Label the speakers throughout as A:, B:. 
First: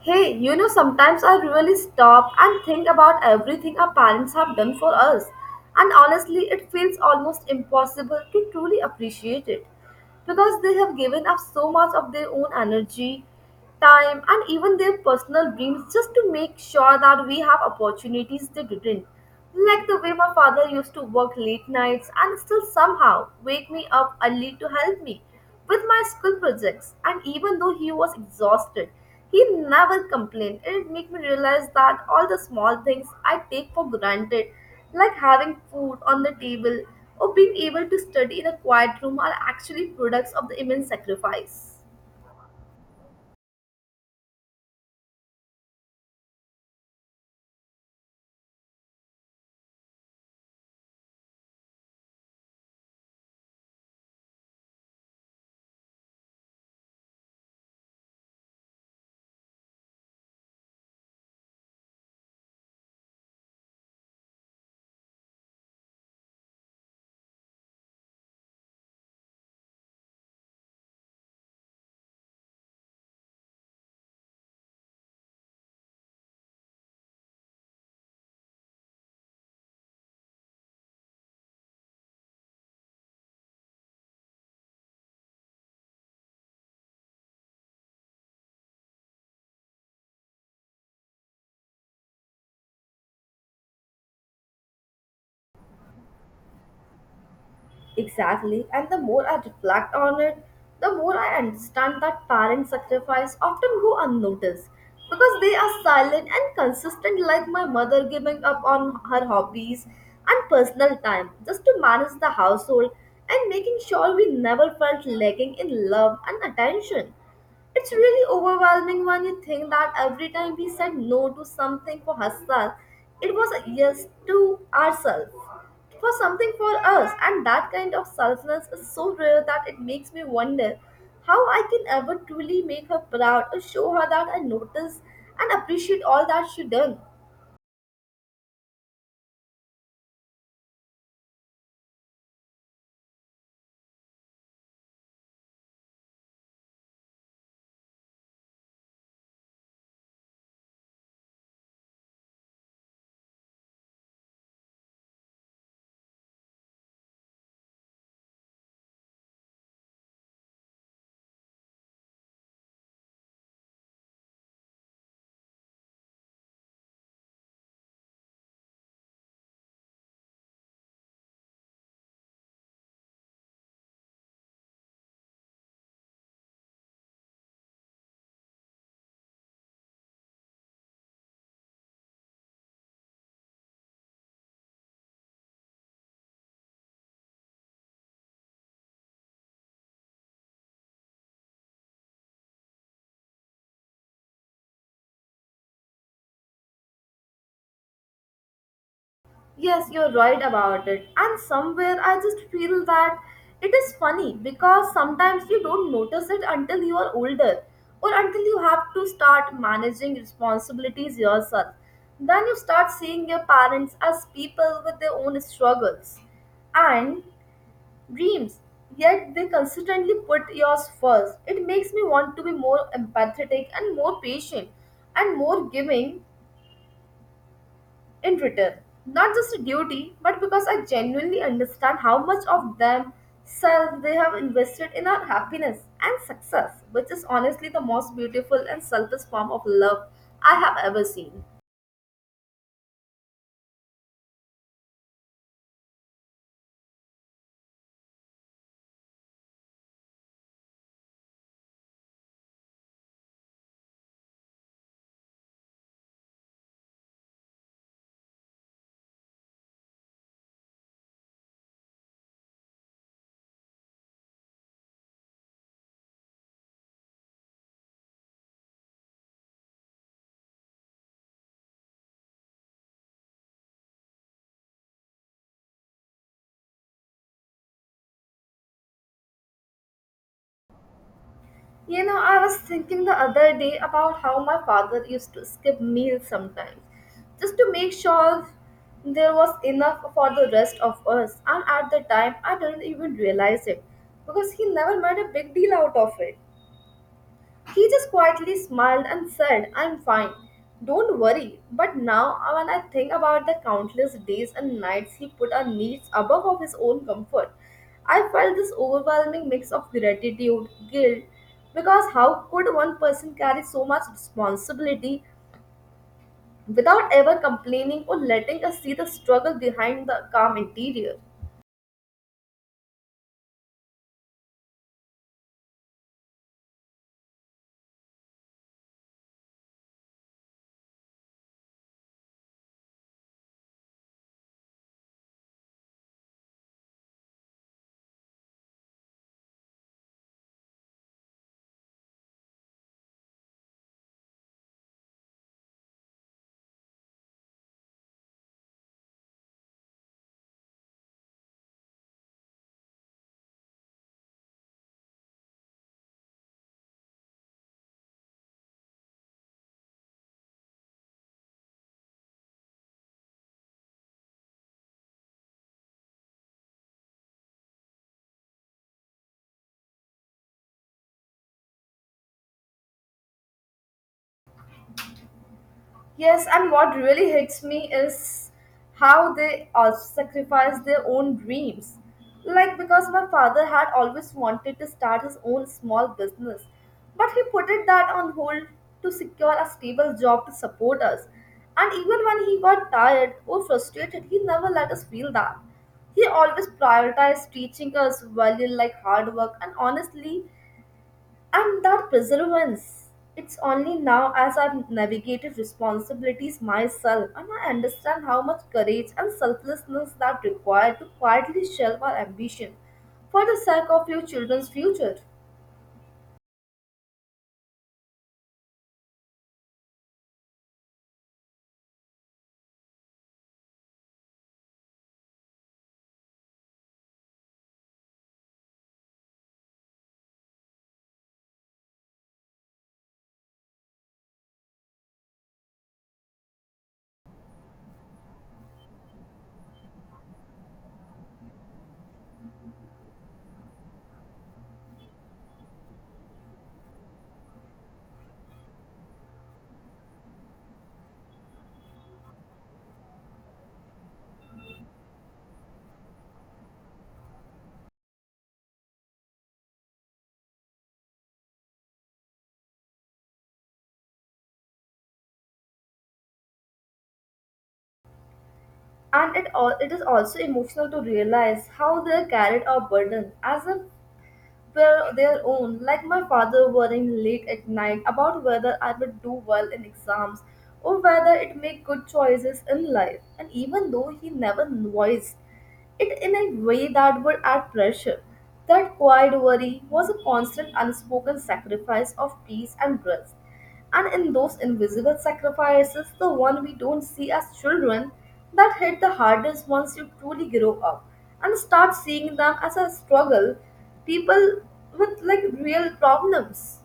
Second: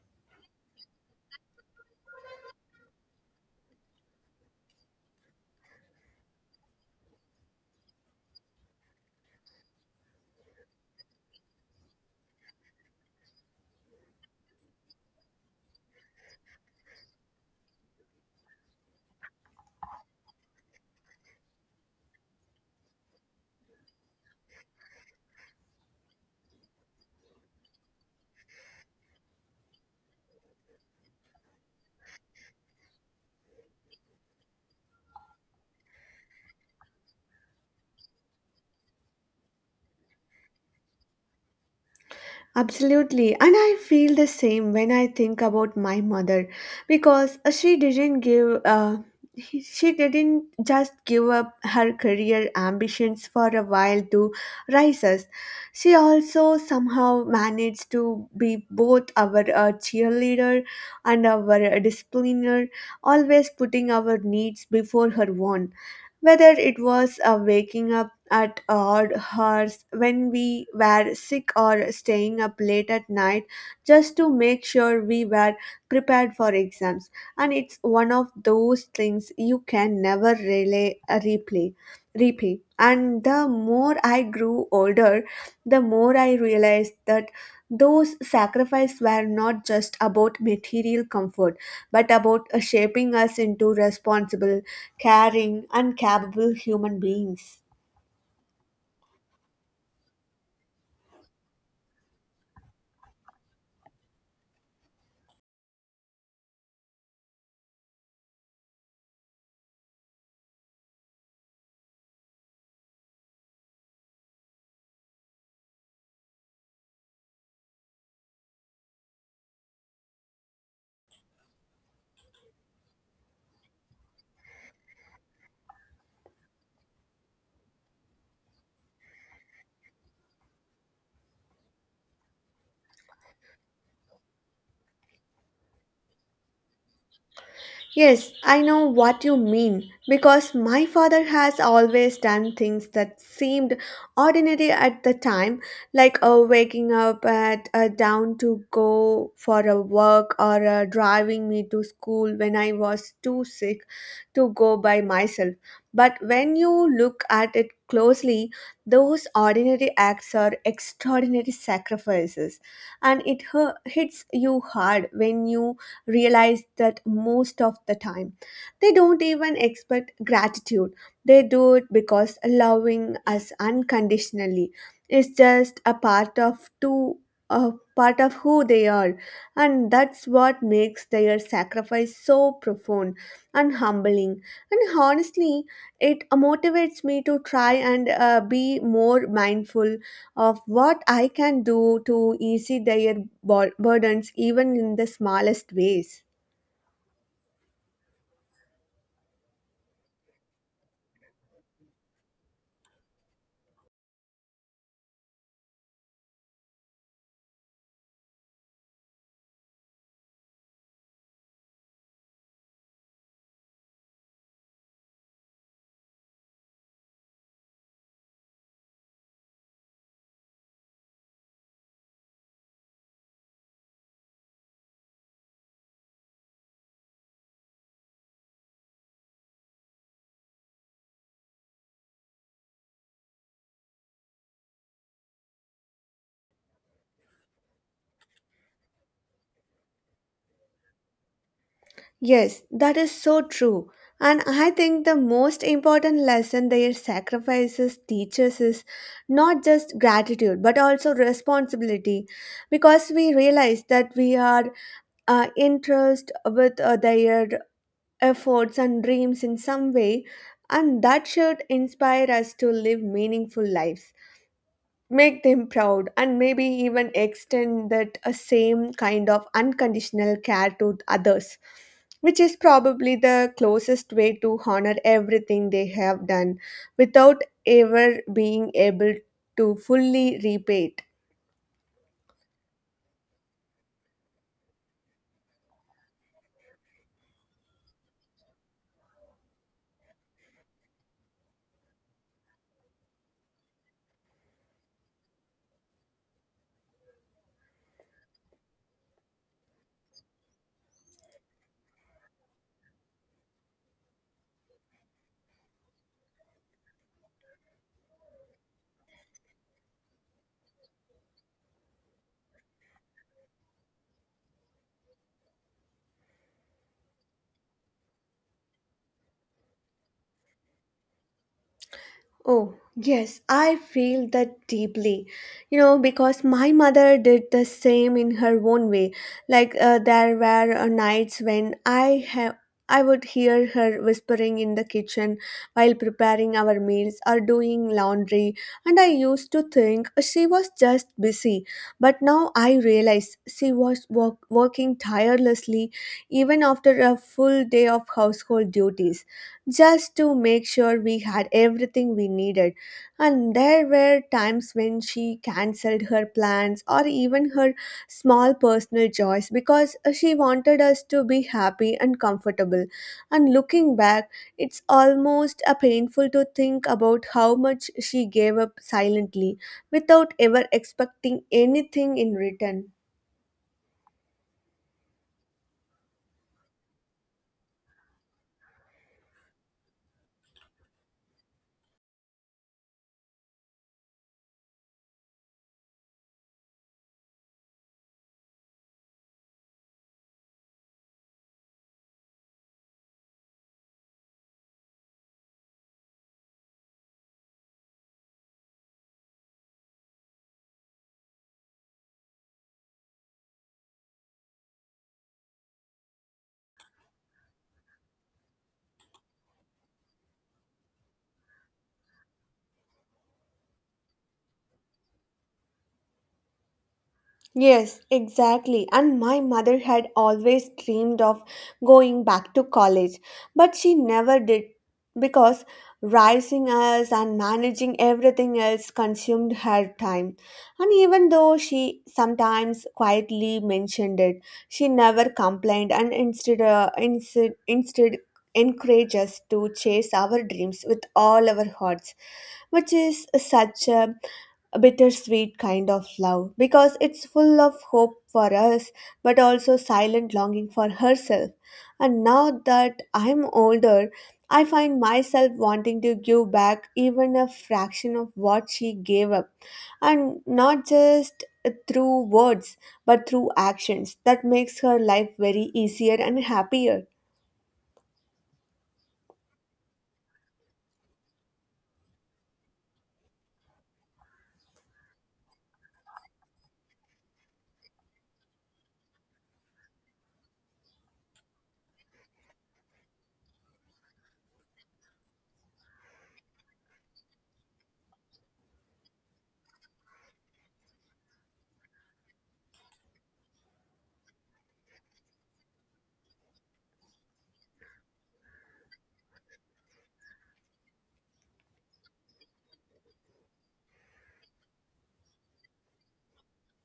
A: Hey, you know, sometimes I really stop and think about everything our parents have done for us. And honestly, it feels almost impossible to truly appreciate it because they have given up so much of their own energy, time, and even their personal dreams just to make sure that we have opportunities they didn't. Like the way my father used to work late nights and still somehow wake me up early to help me with my school projects. And even though he was exhausted, he never complained. It made me realize that all the small things I take for granted, like having food on the table or being able to study in a quiet room, are actually products of the immense sacrifice.
B: Absolutely. And I feel the same when I think about my mother because she didn't give she didn't just give up her career ambitions for a while to raise us. She also somehow managed to be both our cheerleader and our discipliner, always putting our needs before her own. Whether it was waking up at odd hours when we were sick or staying up late at night just to make sure we were prepared for exams. And it's one of those things you can never replay. Replay. And the more I grew older, the more I realized that those sacrifices were not just about material comfort but about shaping us into responsible, caring, and capable human beings.
A: Exactly, and the more I reflect on it, the more I understand that parent sacrifice often go unnoticed because they are silent and consistent, like my mother giving up on her hobbies and personal time just to manage the household and making sure we never felt lacking in love and attention. It's really overwhelming when you think that every time we said no to something for herself, it was a yes to ourselves, for something for us. And that kind of selflessness is so rare that it makes me wonder how I can ever truly make her proud or show her that I notice and appreciate all that she done.
B: Yes, I know what you mean because my father has always done things that seemed ordinary at the time, like waking up at dawn to go for a walk or driving me to school when I was too sick to go by myself. But when you look at it closely, those ordinary acts are extraordinary sacrifices, and it hits you hard when you realize that most of the time. They don't even expect gratitude, they do it because loving us unconditionally is just a part of two. A part of who they are, and that's what makes their sacrifice so profound and humbling. And honestly, it motivates me to try and be more mindful of what I can do to ease their burdens, even in the smallest ways.
A: Yes, you're right about it. And somewhere I just feel that it is funny because sometimes you don't notice it until you are older or until you have to start managing responsibilities yourself. Then you start seeing your parents as people with their own struggles and dreams, yet they consistently put yours first. It makes me want to be more empathetic and more patient and more giving in return. Not just a duty, but because I genuinely understand how much of themselves they have invested in our happiness and success, which is honestly the most beautiful and selfless form of love I have ever seen.
B: Yes, that is so true. And I think the most important lesson their sacrifices teaches is not just gratitude but also responsibility because we realize that we are interest with their efforts and dreams in some way and that should inspire us to live meaningful lives. Make them proud and maybe even extend that same kind of unconditional care to others which is probably the closest way to honor everything they have done without ever being able to fully repay it.
A: You know, I was thinking the other day about how my father used to skip meals sometimes just to make sure there was enough for the rest of us. And at the time, I didn't even realize it because he never made a big deal out of it. He just quietly smiled and said, I'm fine. Don't worry. But now, when I think about the countless days and nights he put our needs above of his own comfort, I felt this overwhelming mix of gratitude, guilt, because how could one person carry so much responsibility without ever complaining or letting us see the struggle behind the calm interior?
B: Oh, yes, I feel that deeply. You know, because my mother did the same in her own way. Like there were nights when I would hear her whispering in the kitchen while preparing our meals or doing laundry, and I used to think she was just busy. But now I realize she was working tirelessly even after a full day of household duties just to make sure we had everything we needed. And there were times when she cancelled her plans or even her small personal joys because she wanted us to be happy and comfortable. And looking back, it's almost a painful to think about how much she gave up silently without ever expecting anything in return.
A: Yes, and what really hits me is how they also sacrifice their own dreams. Like, because my father had always wanted to start his own small business, but he put it that on hold to secure a stable job to support us. And even when he got tired or frustrated, he never let us feel that. He always prioritized teaching us value like hard work, and honestly, and that perseverance, it's only now as I've navigated responsibilities myself and I understand how much courage and selflessness that required to quietly shelve our ambition for the sake of your children's future.
B: Yes, exactly. And my mother had always dreamed of going back to college, but she never did because raising us and managing everything else consumed her time. And even though she sometimes quietly mentioned it, she never complained and instead encouraged us to chase our dreams with all our hearts, which is such a bittersweet kind of love because it's full of hope for us but also silent longing for herself. And now that I'm older, I find myself wanting to give back even a fraction of what she gave up, and not just through words but through actions that makes her life very easier and happier.
A: And it, all, it is also emotional to realize how they carried our burden as if were their own, like my father worrying late at night about whether I would do well in exams or whether it make good choices in life. And even though he never voiced it in a way that would add pressure, that quiet worry was a constant unspoken sacrifice of peace and growth. And in those invisible sacrifices, the one we don't see as children, that hit the hardest once you truly grow up and start seeing them as a struggle, people with like real problems.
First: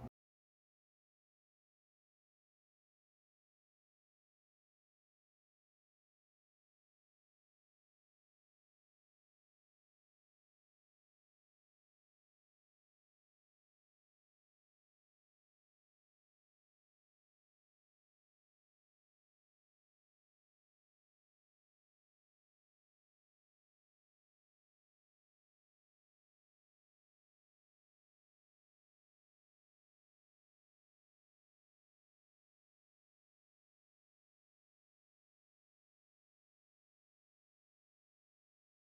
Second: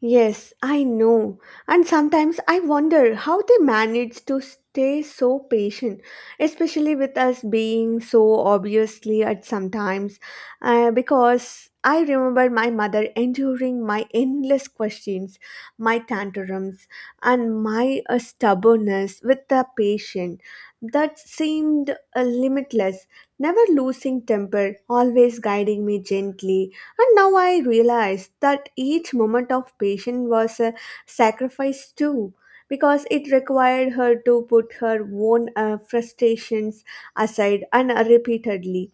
B: Yes, I know. And sometimes I wonder how they manage to stay so patient, especially with us being so obviously at sometimes. Because I remember my mother enduring my endless questions, my tantrums, and my stubbornness with the patient that seemed limitless, never losing temper, always guiding me gently and now I realize that each moment of patience was a sacrifice too, because it required her to put her own frustrations aside and repeatedly,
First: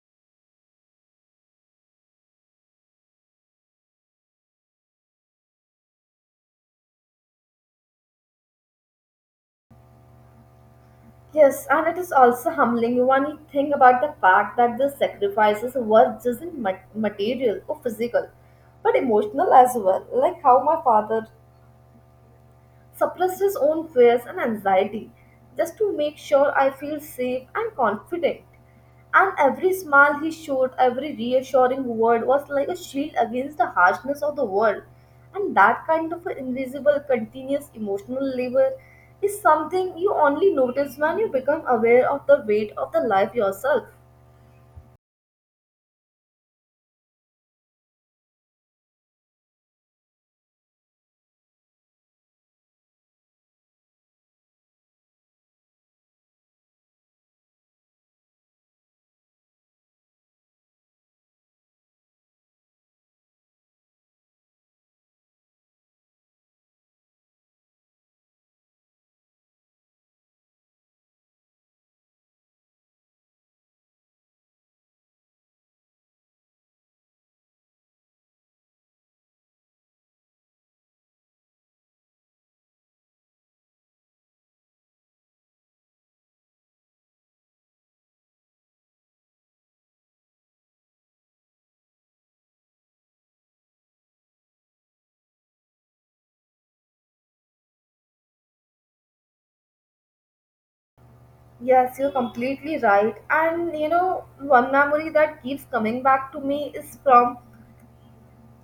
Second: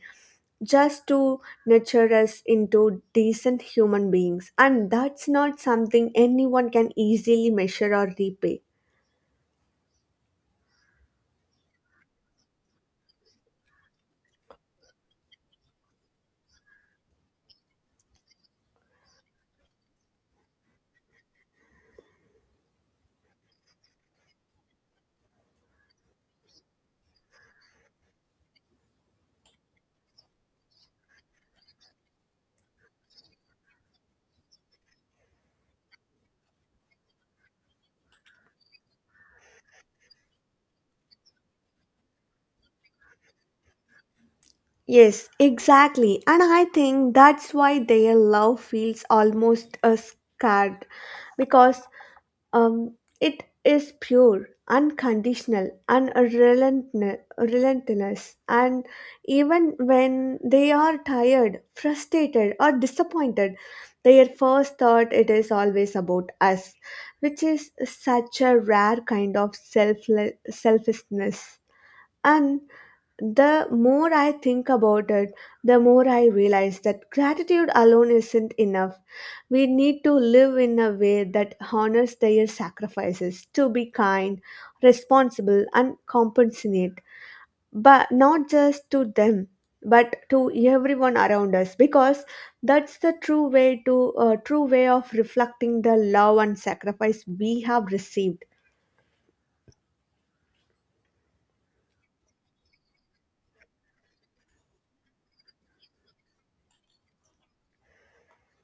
B: just to nurture us into decent human beings. And that's not something anyone can easily measure or repay.
A: Yes, and it is also humbling when you think about the fact that the sacrifices were just in material or physical, but emotional as well. Like how my father suppressed his own fears and anxiety just to make sure I feel safe and confident. And every smile he showed, every reassuring word was like a shield against the harshness of the world. And that kind of invisible, continuous emotional labor is something you only notice when you become aware of the weight of the life yourself.
B: Yes, exactly. And I think that's why their love feels almost scared because Um, it is pure, unconditional, and relentless. And even when they are tired, frustrated, or disappointed, their first thought it is always about us, which is such a rare kind of selfless selfishness. And the more I think about it, the more I realize that gratitude alone isn't enough. We need to live in a way that honors their sacrifices to be kind, responsible, and compassionate, but not just to them, but to everyone around us, because that's the true way to true way of reflecting the love and sacrifice we have received.
A: Yes, you're completely right. And you know, one memory that keeps coming back to me is from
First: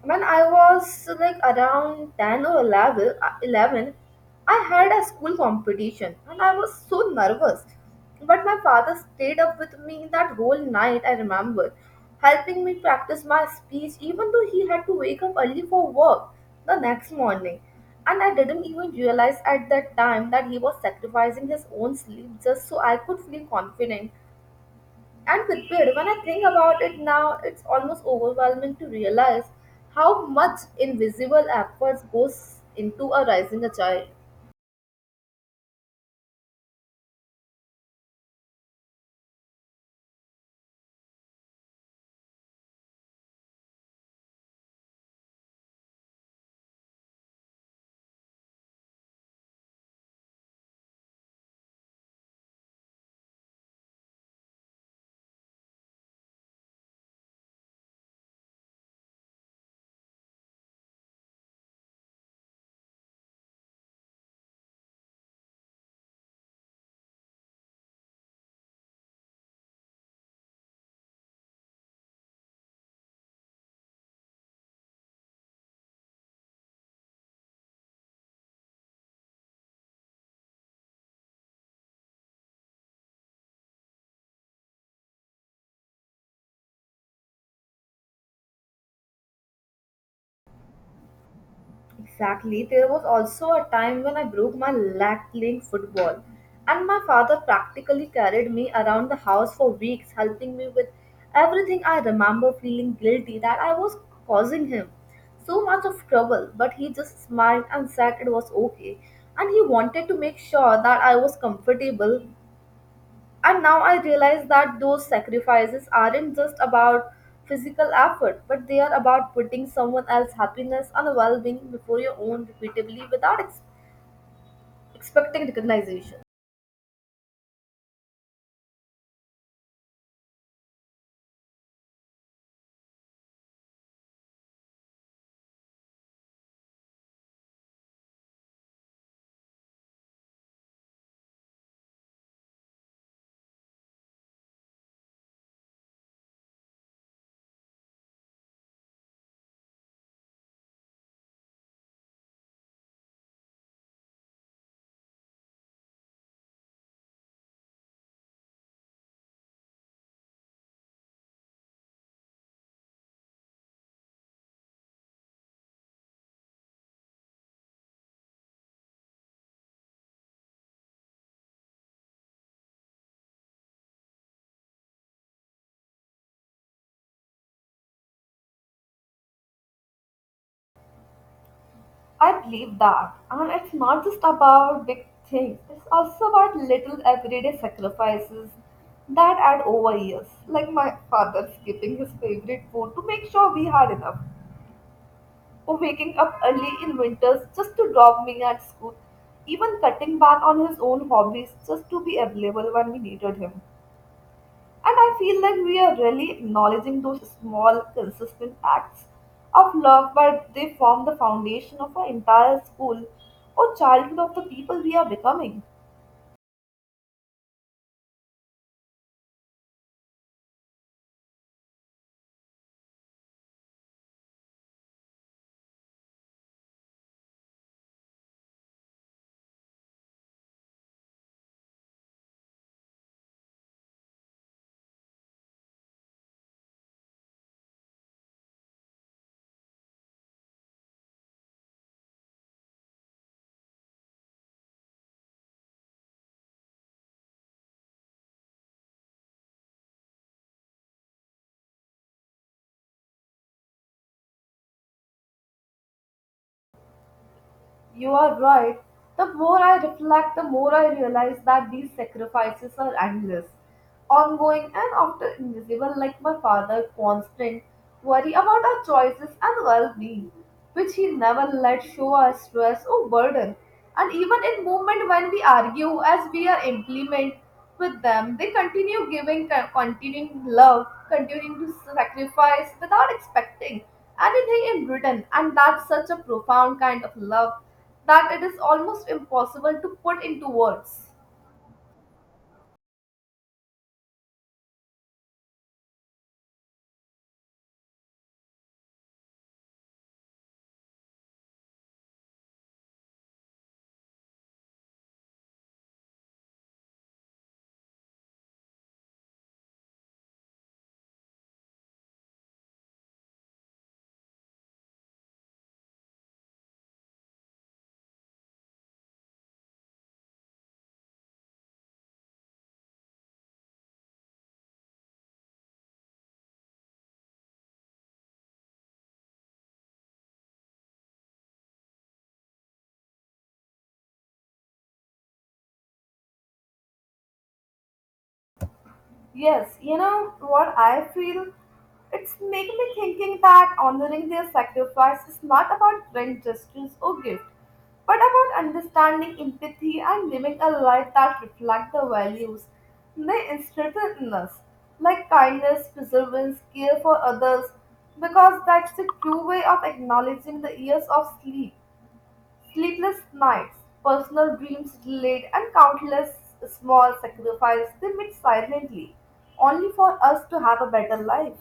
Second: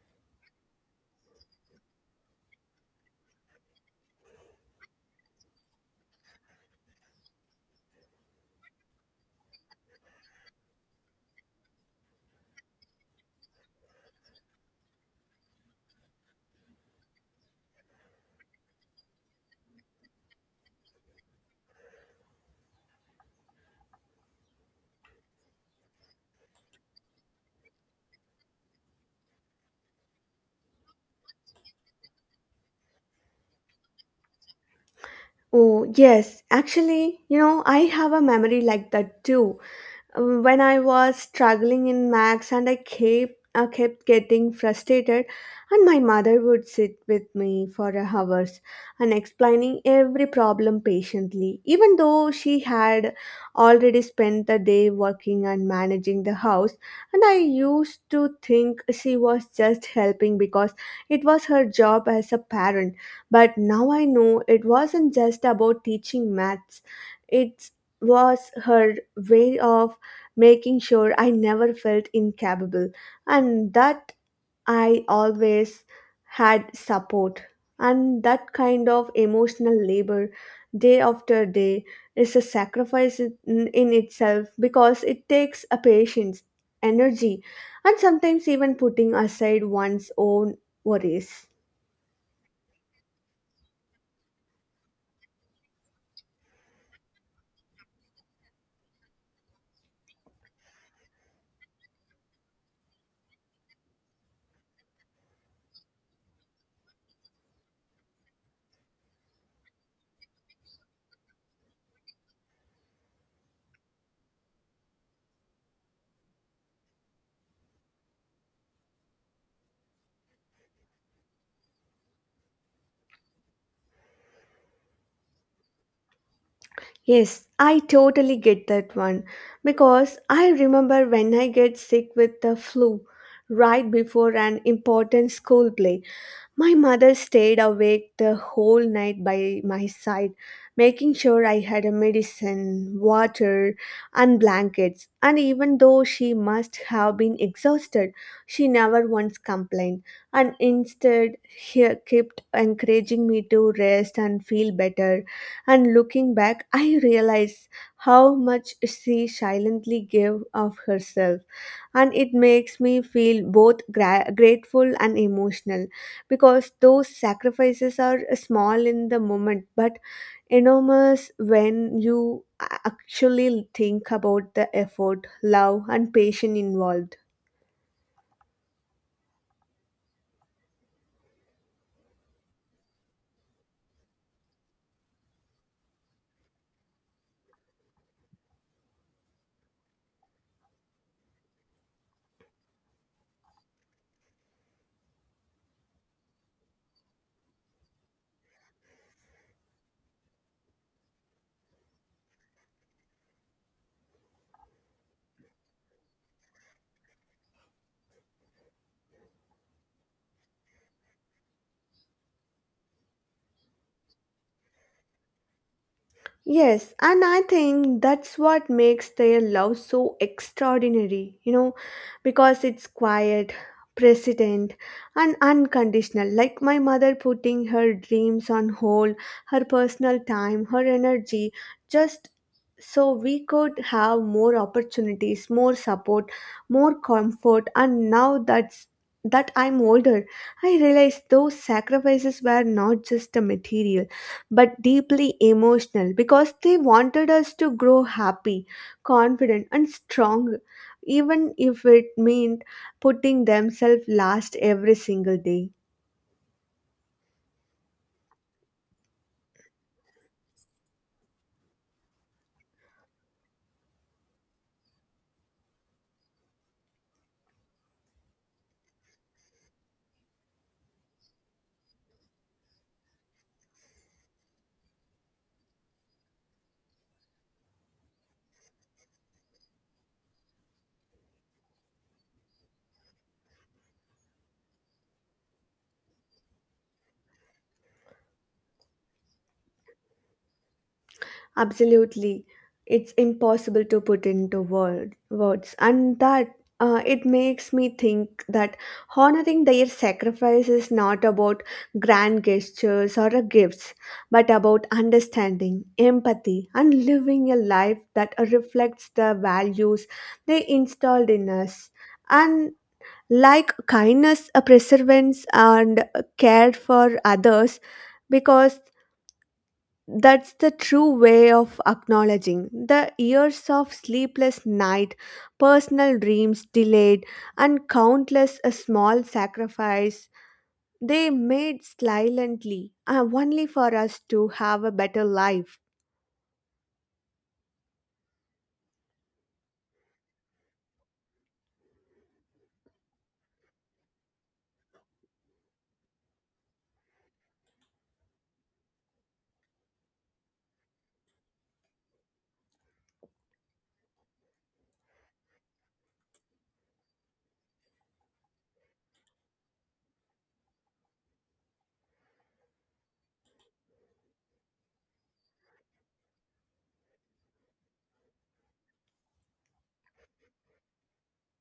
A: when I was like around 10 or 11, I had a school competition and I was so nervous. But my father stayed up with me that whole night, I remember, helping me practice my speech, even though he had to wake up early for work the next morning. And I didn't even realize at that time that he was sacrificing his own sleep just so I could feel confident and Pitbit, when I think about it now, it's almost overwhelming to realize how much invisible efforts goes into a raising a child.
B: Oh, yes. Actually, you know, I have a memory like that too. When I was struggling in maths and I kept getting frustrated and my mother would sit with me for hours and explaining every problem patiently even though she had already spent the day working and managing the house and I used to think she was just helping because it was her job as a parent but now I know it wasn't just about teaching maths it was her way of making sure I never felt incapable and that I always had support. And that kind of emotional labor, day after day, is a sacrifice in itself because it takes a patience, energy, and sometimes even putting aside one's own worries.
A: Exactly. There was also a time when I broke my leg playing football, and my father practically carried me around the house for weeks, helping me with everything. I remember feeling guilty that I was causing him so much of trouble, but he just smiled and said it was okay. And he wanted to make sure that I was comfortable. And now I realize that those sacrifices aren't just about physical effort, but they are about putting someone else's happiness and well being before your own repeatedly without expecting recognition.
B: Yes, I totally get that one because I remember when I get sick with the flu right before an important school play my mother stayed awake the whole night by my side, making sure I had a medicine, water, and blankets. And even though she must have been exhausted, she never once complained, and instead he kept encouraging me to rest and feel better. And looking back, I realize how much she silently gave of herself, and it makes me feel both grateful and emotional because those sacrifices are small in the moment but enormous when you actually think about the effort, love, and patience involved.
A: I believe that. And it's not just about big things, it's also about little everyday sacrifices that add over years, like my father skipping his favorite food to make sure we had enough, waking up early in winters just to drop me at school, even cutting back on his own hobbies just to be available when we needed him. And I feel like we are really acknowledging those small, consistent acts of love, but they form the foundation of our entire school or childhood of the people we are becoming.
B: Yes, and I think that's what makes their love so extraordinary, you know, because it's quiet, precedent, and unconditional. Like my mother putting her dreams on hold, her personal time, her energy, just so we could have more opportunities, more support, more comfort. And now that's that I'm older, I realize those sacrifices were not just a material but deeply emotional because they wanted us to grow happy, confident, and strong, even if it meant putting themselves last every single day.
A: You are right. The more I reflect, the more I realize that these sacrifices are endless, ongoing, and often invisible, like my father, constant worry about our choices and well being, which he never let show us stress or burden. And even in moment when we argue as we are implement with them, they continue giving, continuing love, continuing to sacrifice without expecting anything in return. And that's such a profound kind of love that it is almost impossible to put into words.
B: Absolutely. It's impossible to put into words. And that it makes me think that honoring their sacrifice is not about grand gestures or gifts, but about understanding, empathy, and living a life that reflects the values they installed in us. And like kindness, perseverance, and care for others, because that's the true way of acknowledging the years of sleepless night, personal dreams delayed, and countless a small sacrifice they made silently, only for us to have a better life.
A: Yes, you know what I feel? It's making me thinking that honoring their sacrifice is not about grand gestures or gifts, but about understanding empathy and living a life that reflects the values they instilled in us, like kindness, perseverance, care for others, because that's the true way of acknowledging the years of sleepless nights, personal dreams delayed, and countless small sacrifices they made silently, only for us to have a better life.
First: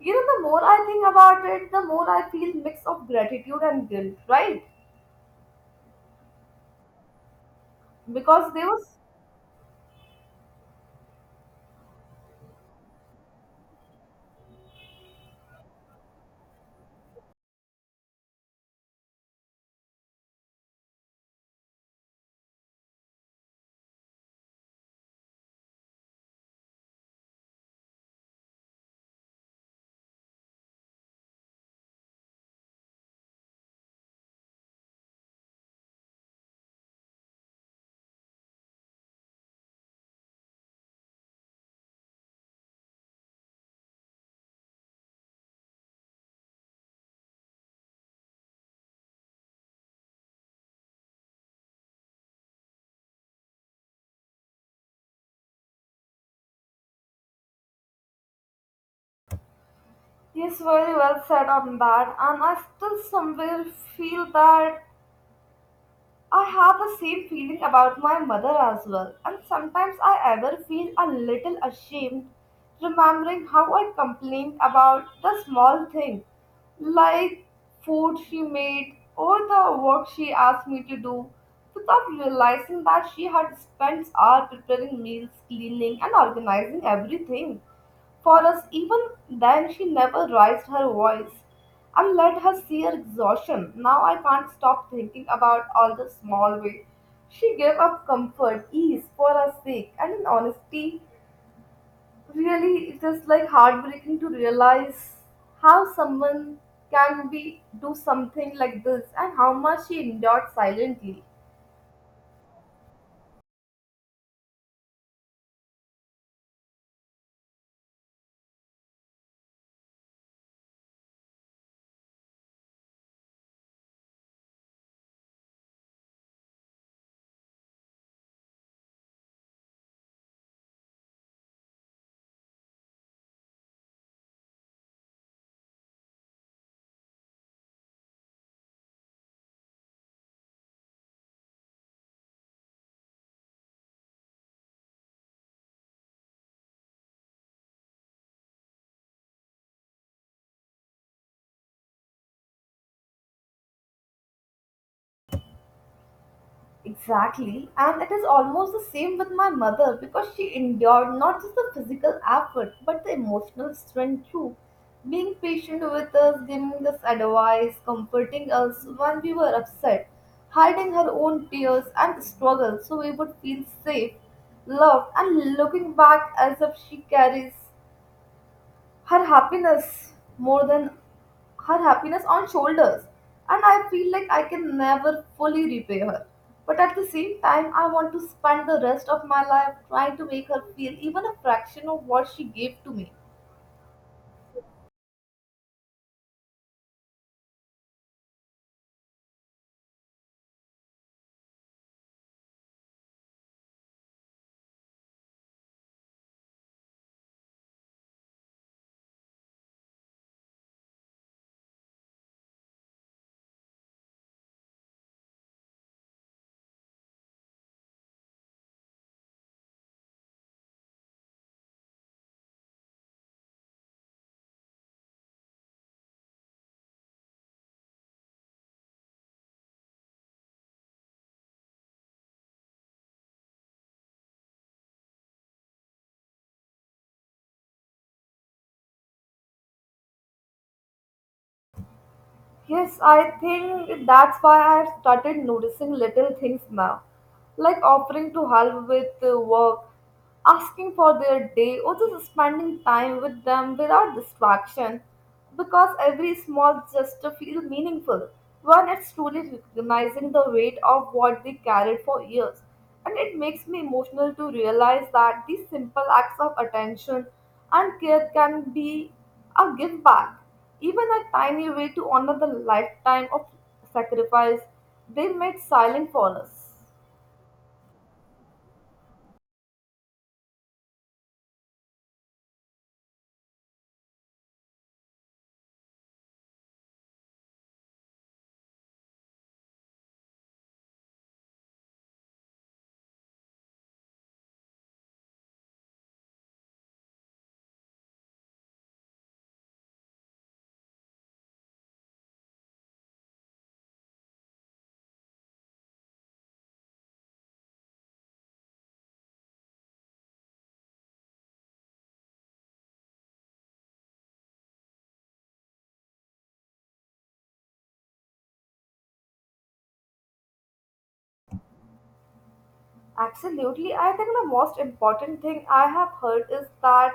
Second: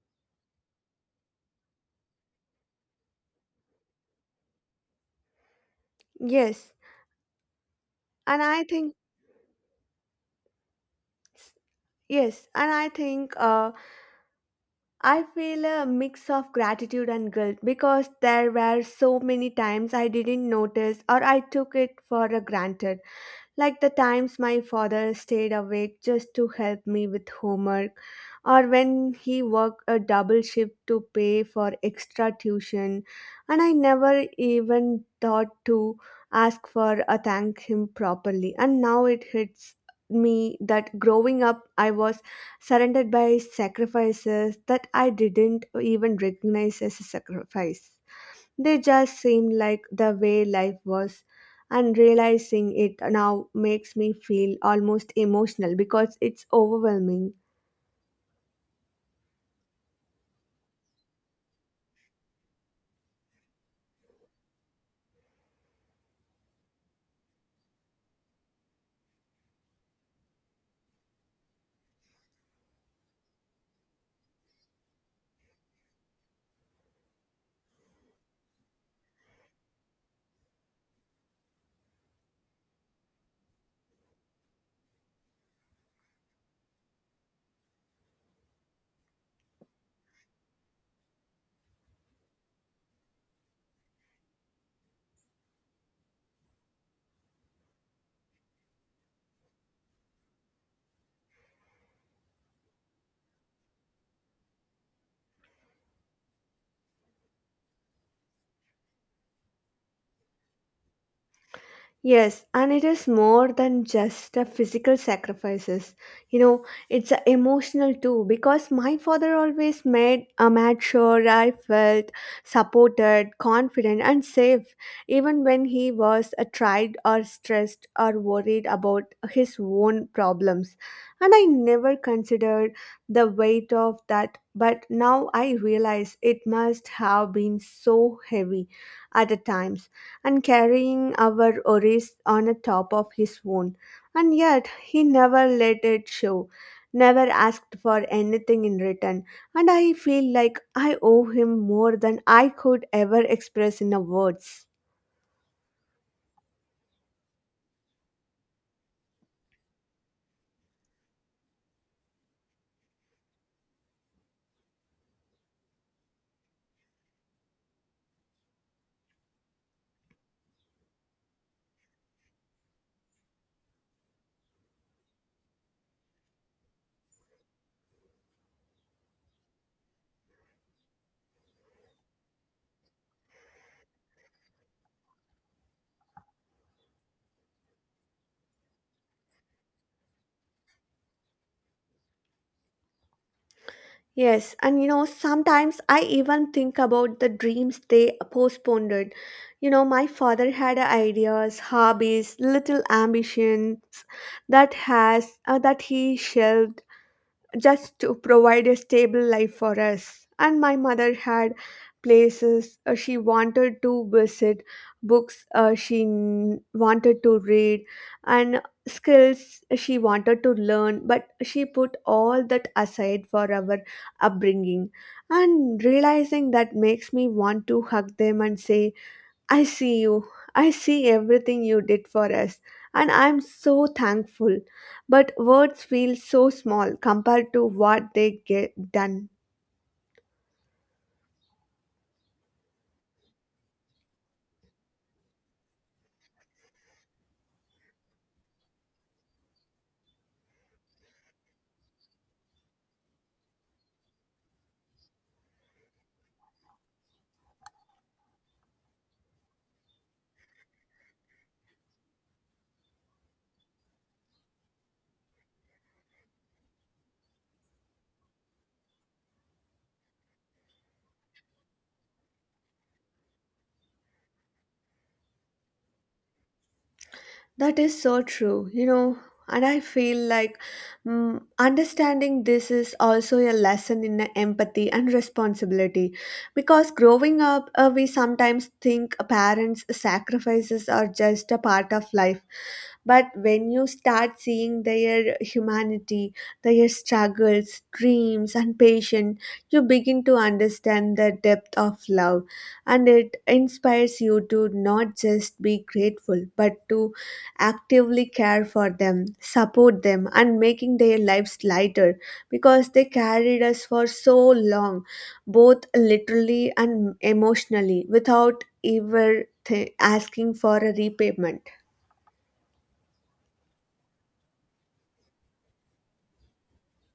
A: You know, the more I think about it, the more I feel mix of gratitude and guilt, right?
B: Yes, and
A: Because
B: I
A: there
B: think
A: was.
B: yes, and I think I feel a mix of gratitude and guilt because there were so many times I didn't notice or I took it for granted. Like the times my father stayed awake just to help me with homework, or when he worked a double shift to pay for extra tuition, and I never even thought to ask for or thank him properly. And now it hits me that growing up I was surrounded by sacrifices that I didn't even recognize as a sacrifice. They just seem like the way life was, and realizing it now makes me feel almost emotional because it's overwhelming.
A: Yes, very well said on that, and I still somewhere feel that I have the same feeling about my mother as well, and sometimes I ever feel a little ashamed remembering how I complained about the small things like food she made or the work she asked me to do without realizing that she had spent hours preparing meals, cleaning, and organizing everything. For us, even then, she never raised her voice. I let her see her exhaustion. Now I can't stop thinking about all the small way she gave up comfort, ease for our sake, and in honesty, really, it is like heartbreaking to realize how someone can be do something like this and how much she endured silently.
B: Yes, and it is more than just a physical sacrifices. You know, it's a emotional too because my father always made sure I felt supported, confident, and safe, even when he was tried or stressed or worried about his own problems. And I never considered the weight of that, but now I realize it must have been so heavy at the times and carrying our worries on a top of his own. And yet he never let it show, never asked for anything in return. And I feel like I owe him more than I could ever express in a words.
A: Exactly, and it is almost the same with my mother because she endured not just the physical effort but the emotional strength too. Being patient with us, giving us advice, comforting us when we were upset, hiding her own tears and struggles so we would feel safe, loved, and looking back as if she carries her happiness more than her happiness on shoulders. And I feel like I can never fully repay her, but at the same time I want to spend the rest of my life trying to make her feel even a fraction of what she gave to me.
B: Yes, and you know, sometimes I even think about the dreams they postponed. It. You know, my father had ideas, hobbies, little ambitions that he shelved just to provide a stable life for us. And my mother had places she wanted to visit, books wanted to read, and skills she wanted to learn. But she put all that aside for our upbringing. And realizing that makes me want to hug them and say, I see you. I see everything you did for us, and I'm so thankful. But words feel so small compared to what they get done.
A: Yes, I think that's why I've started noticing little things now, like offering to help with work, asking for their day, or just spending time with them without distraction, because every small gesture feels meaningful when it's truly recognizing the weight of what they carried for years. And it makes me emotional to realize that these simple acts of attention and care can be a give back, even a tiny way to honor the lifetime of sacrifice they made silent for us.
B: That is so true, you know. And I feel like understanding this is also a lesson in empathy and responsibility. Because growing up, we sometimes think parents' sacrifices are just a part of life, but when you start seeing their humanity, their struggles, dreams, and patience, you begin to understand the depth of love. And it inspires you to not just be grateful, but to actively care for them, support them, and making their lives lighter because they carried us for so long, both literally and emotionally, without ever asking for a repayment.
A: Absolutely. I think the most important thing I have heard is that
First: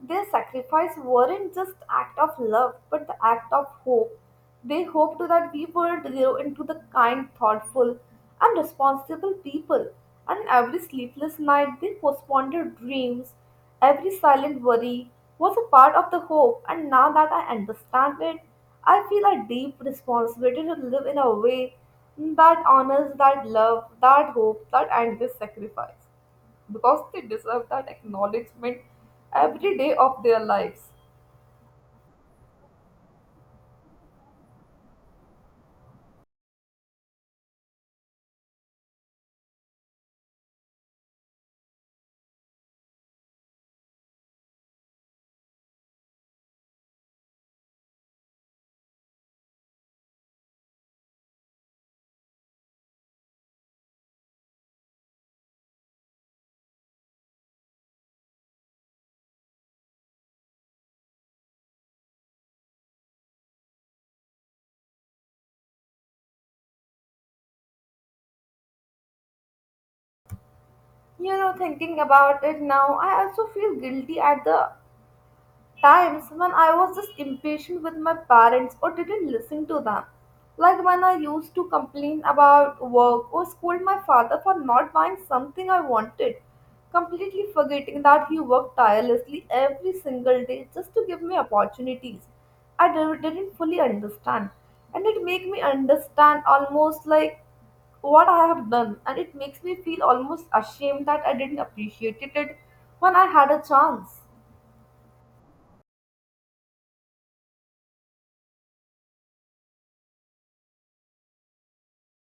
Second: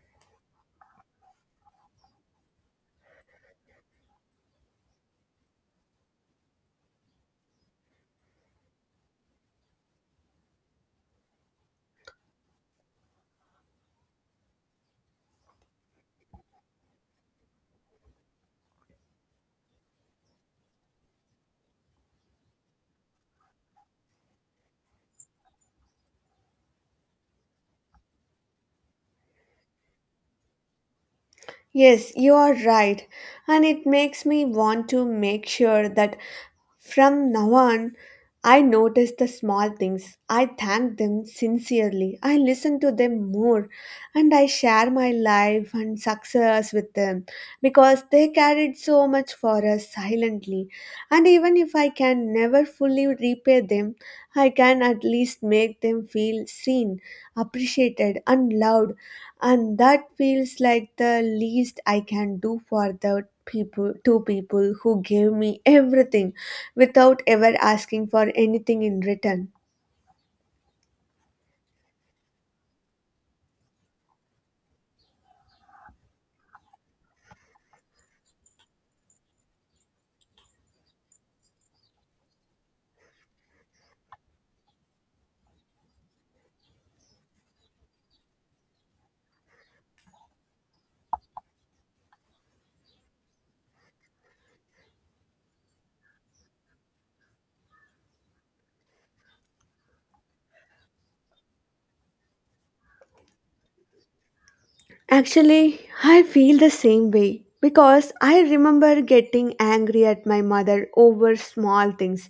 A: their sacrifice weren't just act of love, but the act of hope. They hoped that we would grow into the kind, thoughtful, and responsible people. And every sleepless night, they postponed their dreams. Every silent worry was a part of the hope. And now that I understand it, I feel a deep responsibility to live in a way that honors that love, that hope, that endless sacrifice, because they deserve that acknowledgement every day of their lives.
B: Yes, you are right. And it makes me want to make sure that from now on, I notice the small things. I thank them sincerely. I listen to them more and I share my life and success with them because they carried so much for us silently. And even if I can never fully repay them, I can at least make them feel seen, appreciated, and loved and that feels like the least I can do for the people two people who gave me everything without ever asking for anything in return.
A: You know, thinking about it now, I also feel guilty at the times when I was just impatient with my parents or didn't listen to them. Like when I used to complain about work or scold my father for not buying something I wanted, completely forgetting that he worked tirelessly every single day just to give me opportunities didn't fully understand. And it made me understand almost like what I have done, and it makes me feel almost ashamed that I didn't appreciate it when I had a chance.
B: Actually, I feel the same way because I remember getting angry at my mother over small things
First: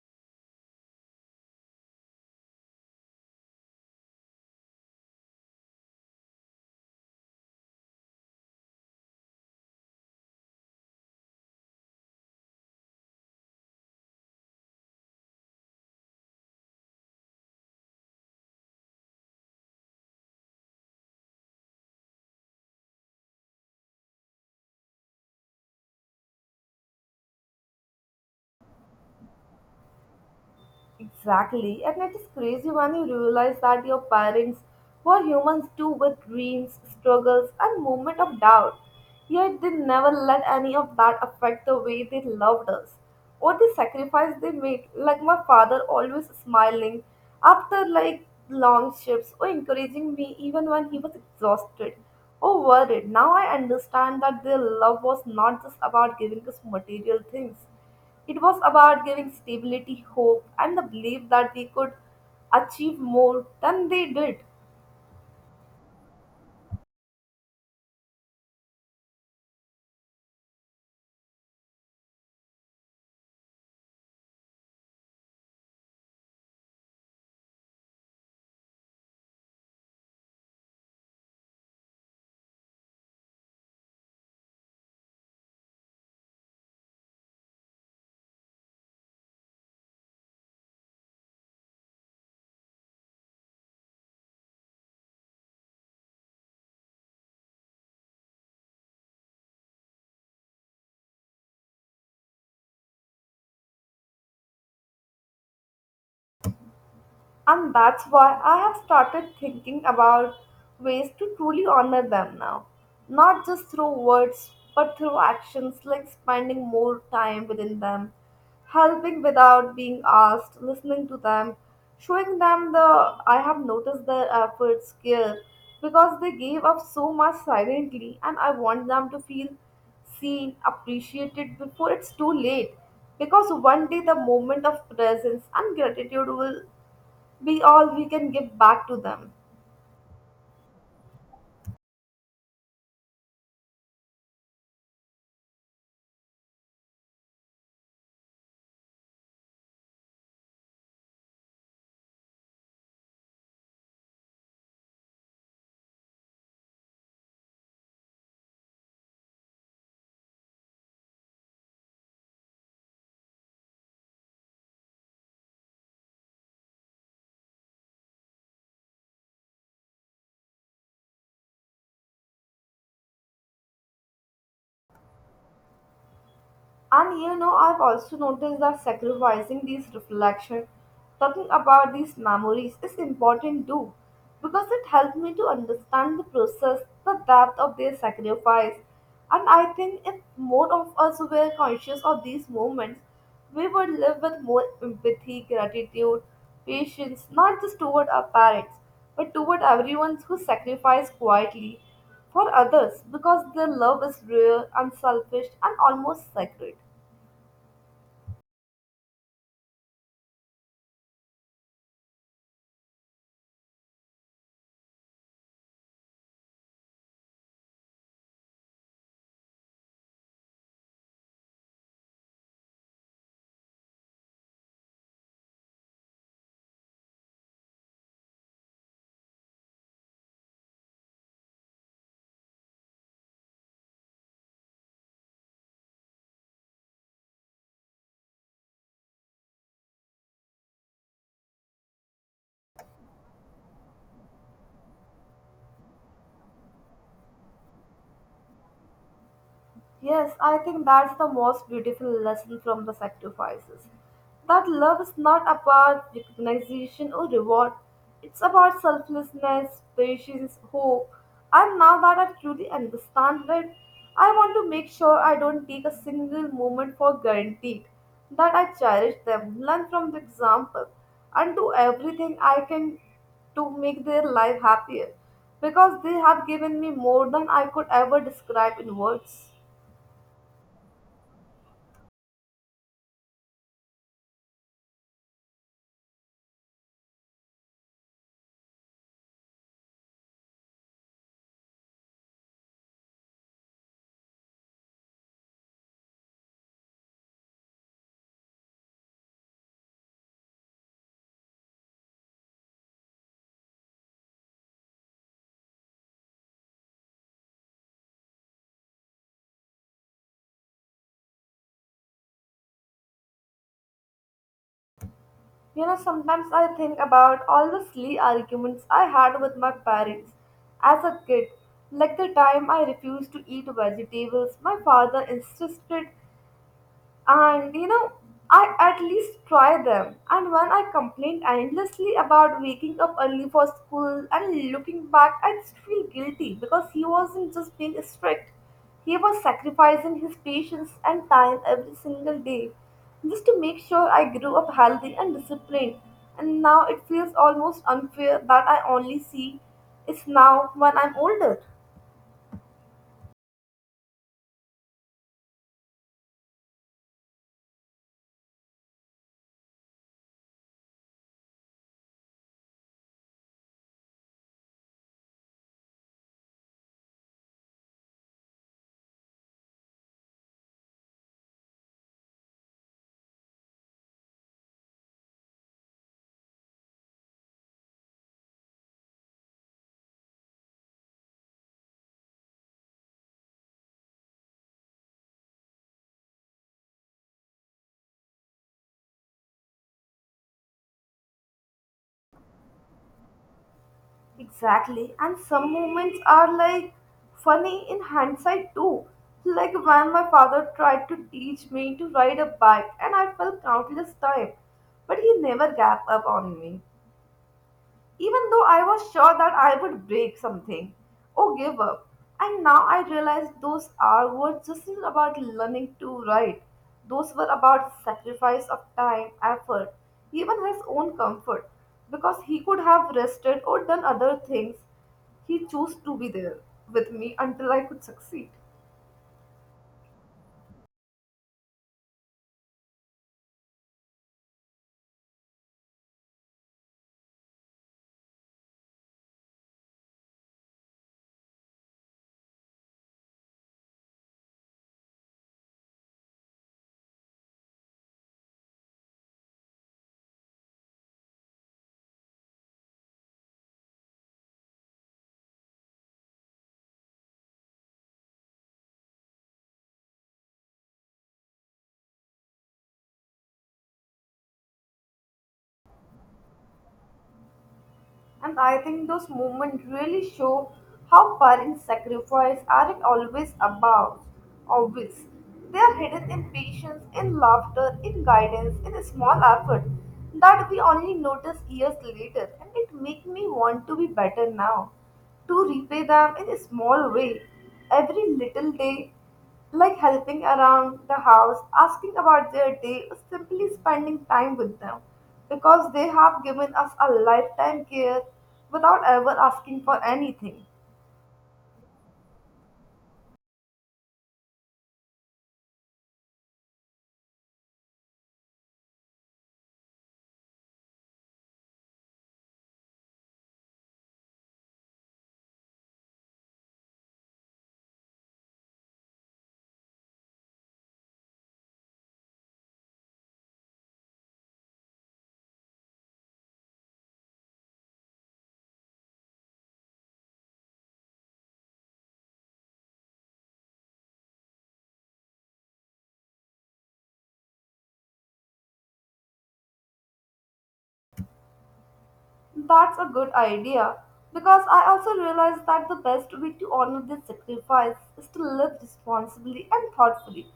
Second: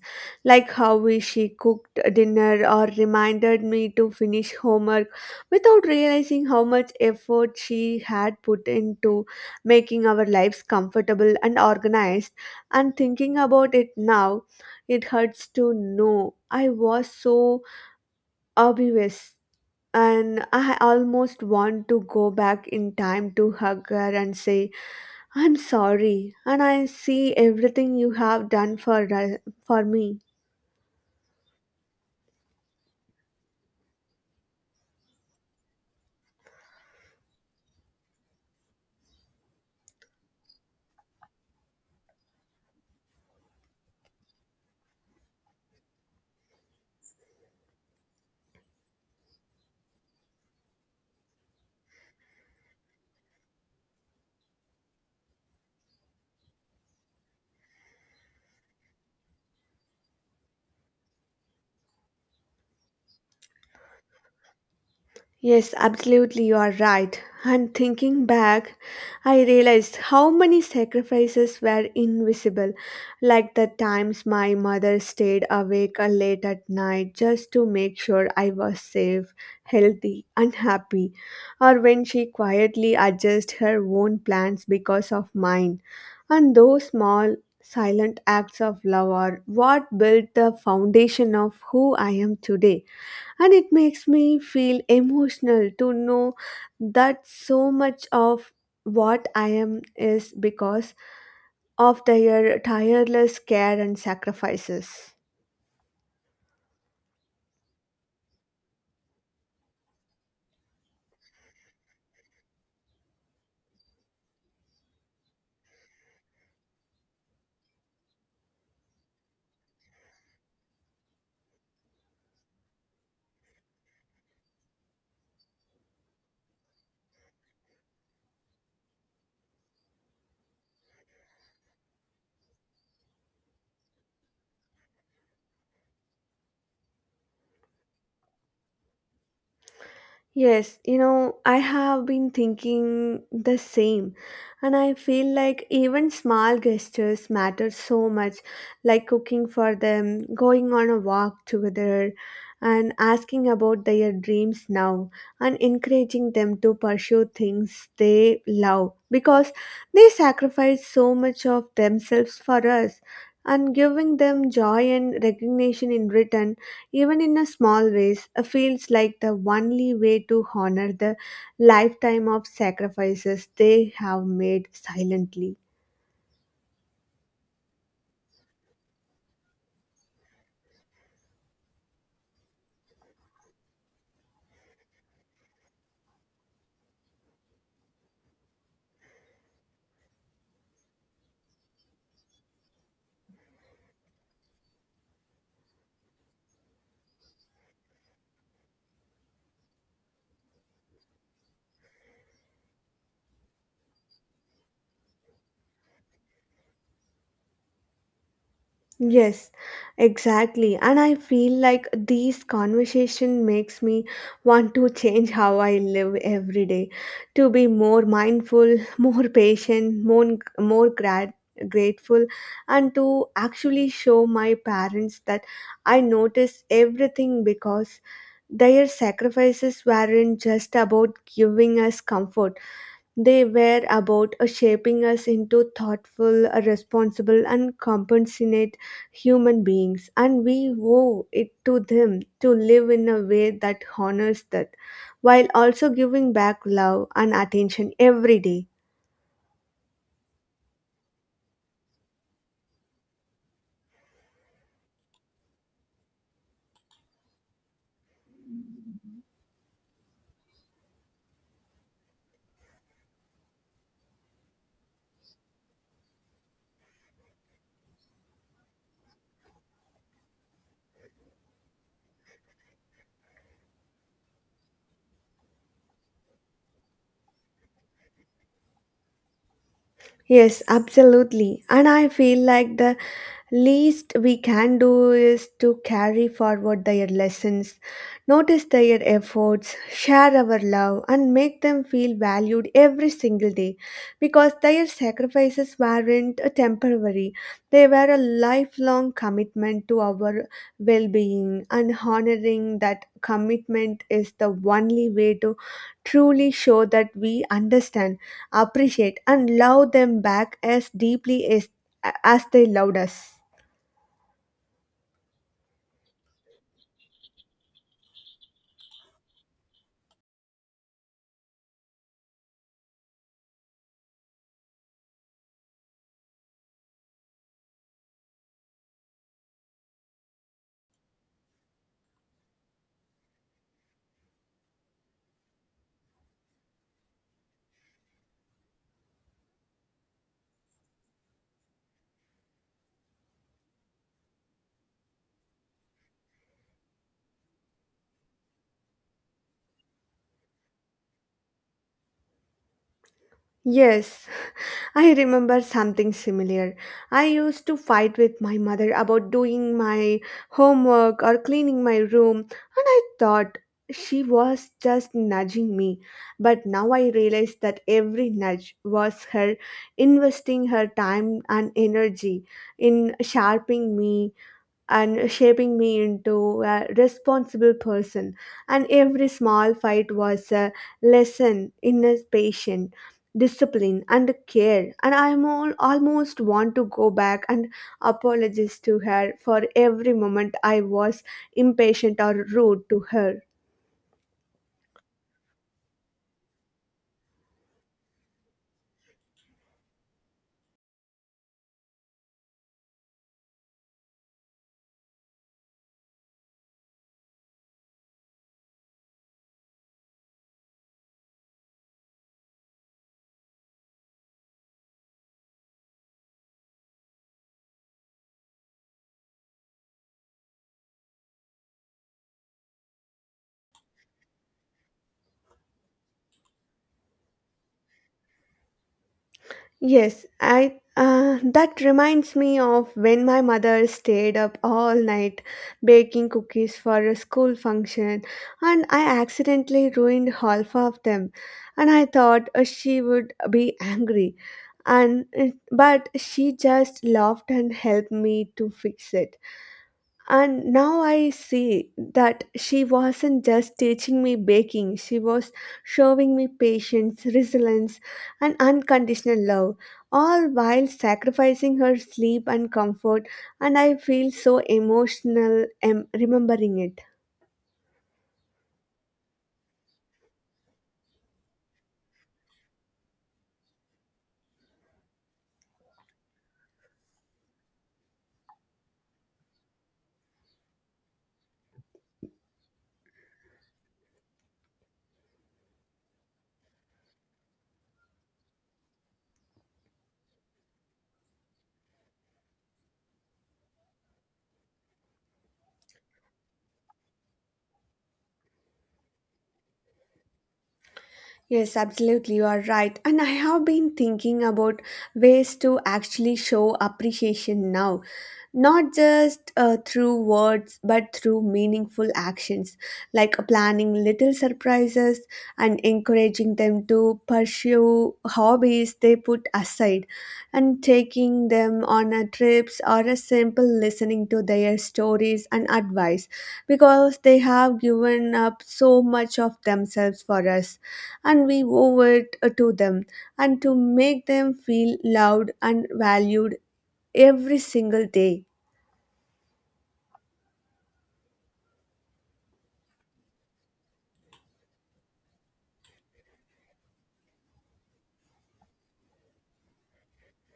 B: like how she cooked dinner or reminded me to finish homework without realizing how much effort she had put into making our lives comfortable and organized. And thinking about it now, it hurts to know I was so oblivious and I almost want to go back in time to hug her and say, I'm sorry, and I see everything you have done for me.
A: Exactly, and it is crazy when you realize that your parents were humans too with dreams, struggles, and moment of doubt. Yet they never let any of that affect the way they loved us or the sacrifice they made, like my father always smiling after like long shifts or encouraging me even when he was exhausted or worried. Now I understand that their love was not just about giving us material things. It was about giving stability, hope, and the belief that they could achieve more than they did.
B: Yes, absolutely, you are right. And thinking back, I realized how many sacrifices were invisible, like the times my mother stayed awake late at night just to make sure I was safe, healthy, and happy, or when she quietly adjusted her own plans because of mine. And those small, silent acts of love are what built the foundation of who I am today and it makes me feel emotional to know that so much of what I am is because of their tireless care and sacrifices.
A: And that's why I have started thinking about ways to truly honor them now. Not just through words, but through actions like spending more time within them, helping without being asked, listening to them, showing them the I have noticed their efforts care because they gave up so much silently and I want them to feel seen, appreciated before it's too late. Because one day the moment of presence and gratitude will be all we can give back to them.
B: Yes, you know, I have been thinking the same, and I feel like even small gestures matter so much, like cooking for them, going on a walk together, and asking about their dreams now, and encouraging them to pursue things they love because they sacrifice so much of themselves for us, and giving them joy and recognition in return even in a small ways, feels like the only way to honor the lifetime of sacrifices they have made silently.
A: And you know, I've also noticed that sacrificing these reflections, talking about these memories is important too, because it helped me to understand the process, the depth of their sacrifice. And I think if more of us were conscious of these moments, we would live with more empathy, gratitude, patience, not just toward our parents, but toward everyone who sacrificed quietly for others because their love is rare, unselfish, and almost sacred.
B: Yes, exactly. And I feel like these conversation makes me want to change how I live every day to be more mindful, more patient, grateful and to actually show my parents that I notice everything because their sacrifices weren't just about giving us comfort they were about shaping us into thoughtful, responsible, and compassionate human beings, and we owe it to them to live in a way that honors that, while also giving back love and attention every day.
A: Yes, I think that's the most beautiful lesson from the sacrifices. That love is not about recognition or reward, it's about selflessness, patience, hope. And now that I truly understand it, I want to make sure I don't take a single moment for granted, that I cherish them, learn from the example, and do everything I can to make their life happier because they have given me more than I could ever describe in words.
B: Yes, absolutely. And I feel like the least we can do is to carry forward their lessons, notice their efforts, share our love, and make them feel valued every single day because their sacrifices weren't a temporary, they were a lifelong commitment to our well being, and honoring that commitment is the only way to truly show that we understand appreciate, and love them back as deeply as they loved us.
A: You know, sometimes I think about all the silly arguments I had with my parents as a kid, like the time I refused to eat vegetables my father insisted and you know I at least try them and when I complain endlessly about waking up early for school and looking back I just feel guilty because he wasn't just being strict, he was sacrificing his patience and time every single day just to make sure I grew up healthy and disciplined, and now it feels almost unfair that I only see it's now when I'm older.
B: Yes, I remember something similar. I used to fight with my mother about doing my homework or cleaning my room, and I thought she was just nudging me. But now I realize that every nudge was her investing her time and energy in sharpening me and shaping me into a responsible person. And every small fight was a lesson in a patience, discipline, and care. And I almost want to go back and apologize to her for every moment I was impatient or rude to her.
A: Exactly. And some moments are like funny in hindsight too. Like when my father tried to teach me to ride a bike and I fell countless times, but he never gave up on me even though I was sure that I would break something or give up. And now I realize those hours were just not about learning to write. Those were about sacrifice of time, effort, even his own comfort, because he could have rested or done other things. He chose to be there with me until I could succeed.
B: Yes, I that reminds me of when my mother stayed up all night baking cookies for a school function, and I accidentally ruined half of them, and I thought she would be angry, and but she just laughed and helped me to fix it. And now I see that she wasn't just teaching me baking, she was showing me patience, resilience, and unconditional love, all while sacrificing her sleep and comfort. And I feel so emotional remembering it.
A: And I think those moments really show how parents' sacrifice aren't always about obvious. They are hidden in patience, in laughter, in guidance, in a small effort that we only notice years later. And it makes me want to be better now, to repay them in a small way every little day like helping around the house, asking about their day, simply spending time with them because they have given us a lifetime care without ever asking for anything.
B: Yes, absolutely, you are right. And I have been thinking about ways to actually show appreciation now not just through words but through meaningful actions like planning little surprises and encouraging them to pursue hobbies they put aside and taking them on a trips or a simple listening to their stories and advice because they have given up so much of themselves for us and we owe it to them and to make them feel loved and valued every single day.
A: That's a good idea because I also realized that the best way to honor this sacrifice is to live responsibly and thoughtfully,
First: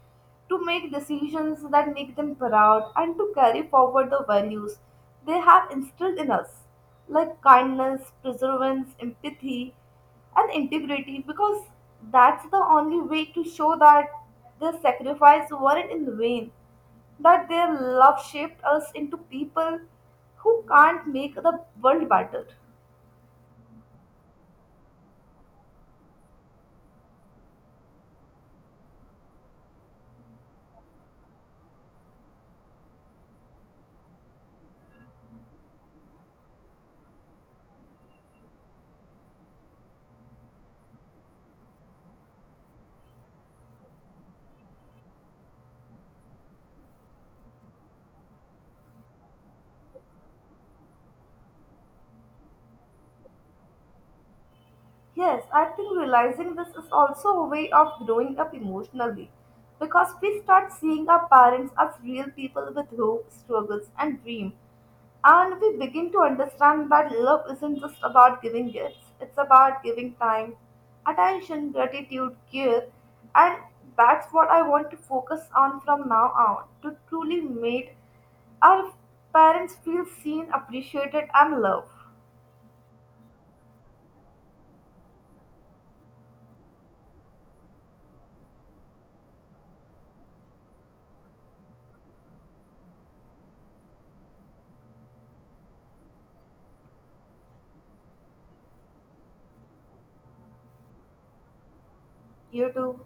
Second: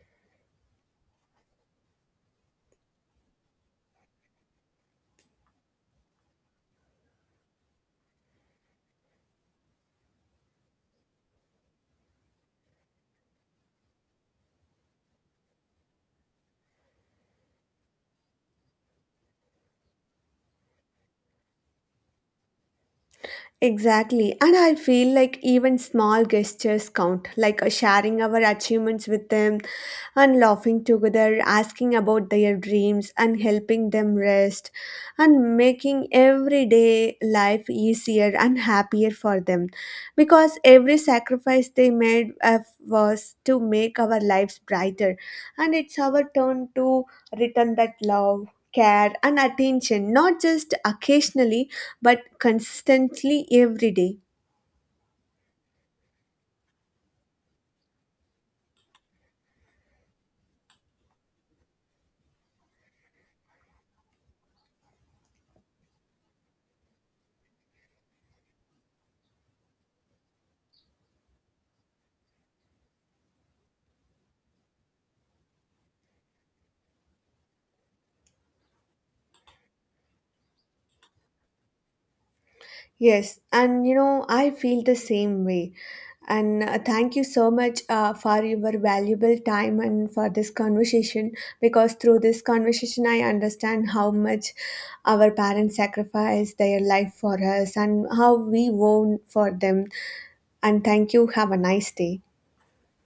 A: to make decisions that make them proud, and to carry forward the values they have instilled in us, like kindness, perseverance, empathy, and integrity, because that's the only way to show that their sacrifice weren't in vain, that their love shaped us into people who can't make the world better.
B: Exactly. And I feel like even small gestures count, like sharing our achievements with them and laughing together, asking about their dreams and helping them rest and making everyday life easier and happier for them. Because every sacrifice they made was to make our lives brighter. And it's our turn to return that love. Care and attention, not just occasionally but consistently every day.
A: Yes, I think realizing this is also a way of growing up emotionally because we start seeing our parents as real people with hope, struggles, and dreams. And we begin to understand that love isn't just about giving gifts, it's about giving time, attention, gratitude, care. And that's what I want to focus on from now on, to truly make our parents feel seen, appreciated, and loved.
B: Yes, and you know, I feel the same way. And thank you so much for your valuable time and for this conversation because through this conversation, I understand how much our parents sacrifice their life for us and how we own for them. And thank you. Have a nice day.
A: You too.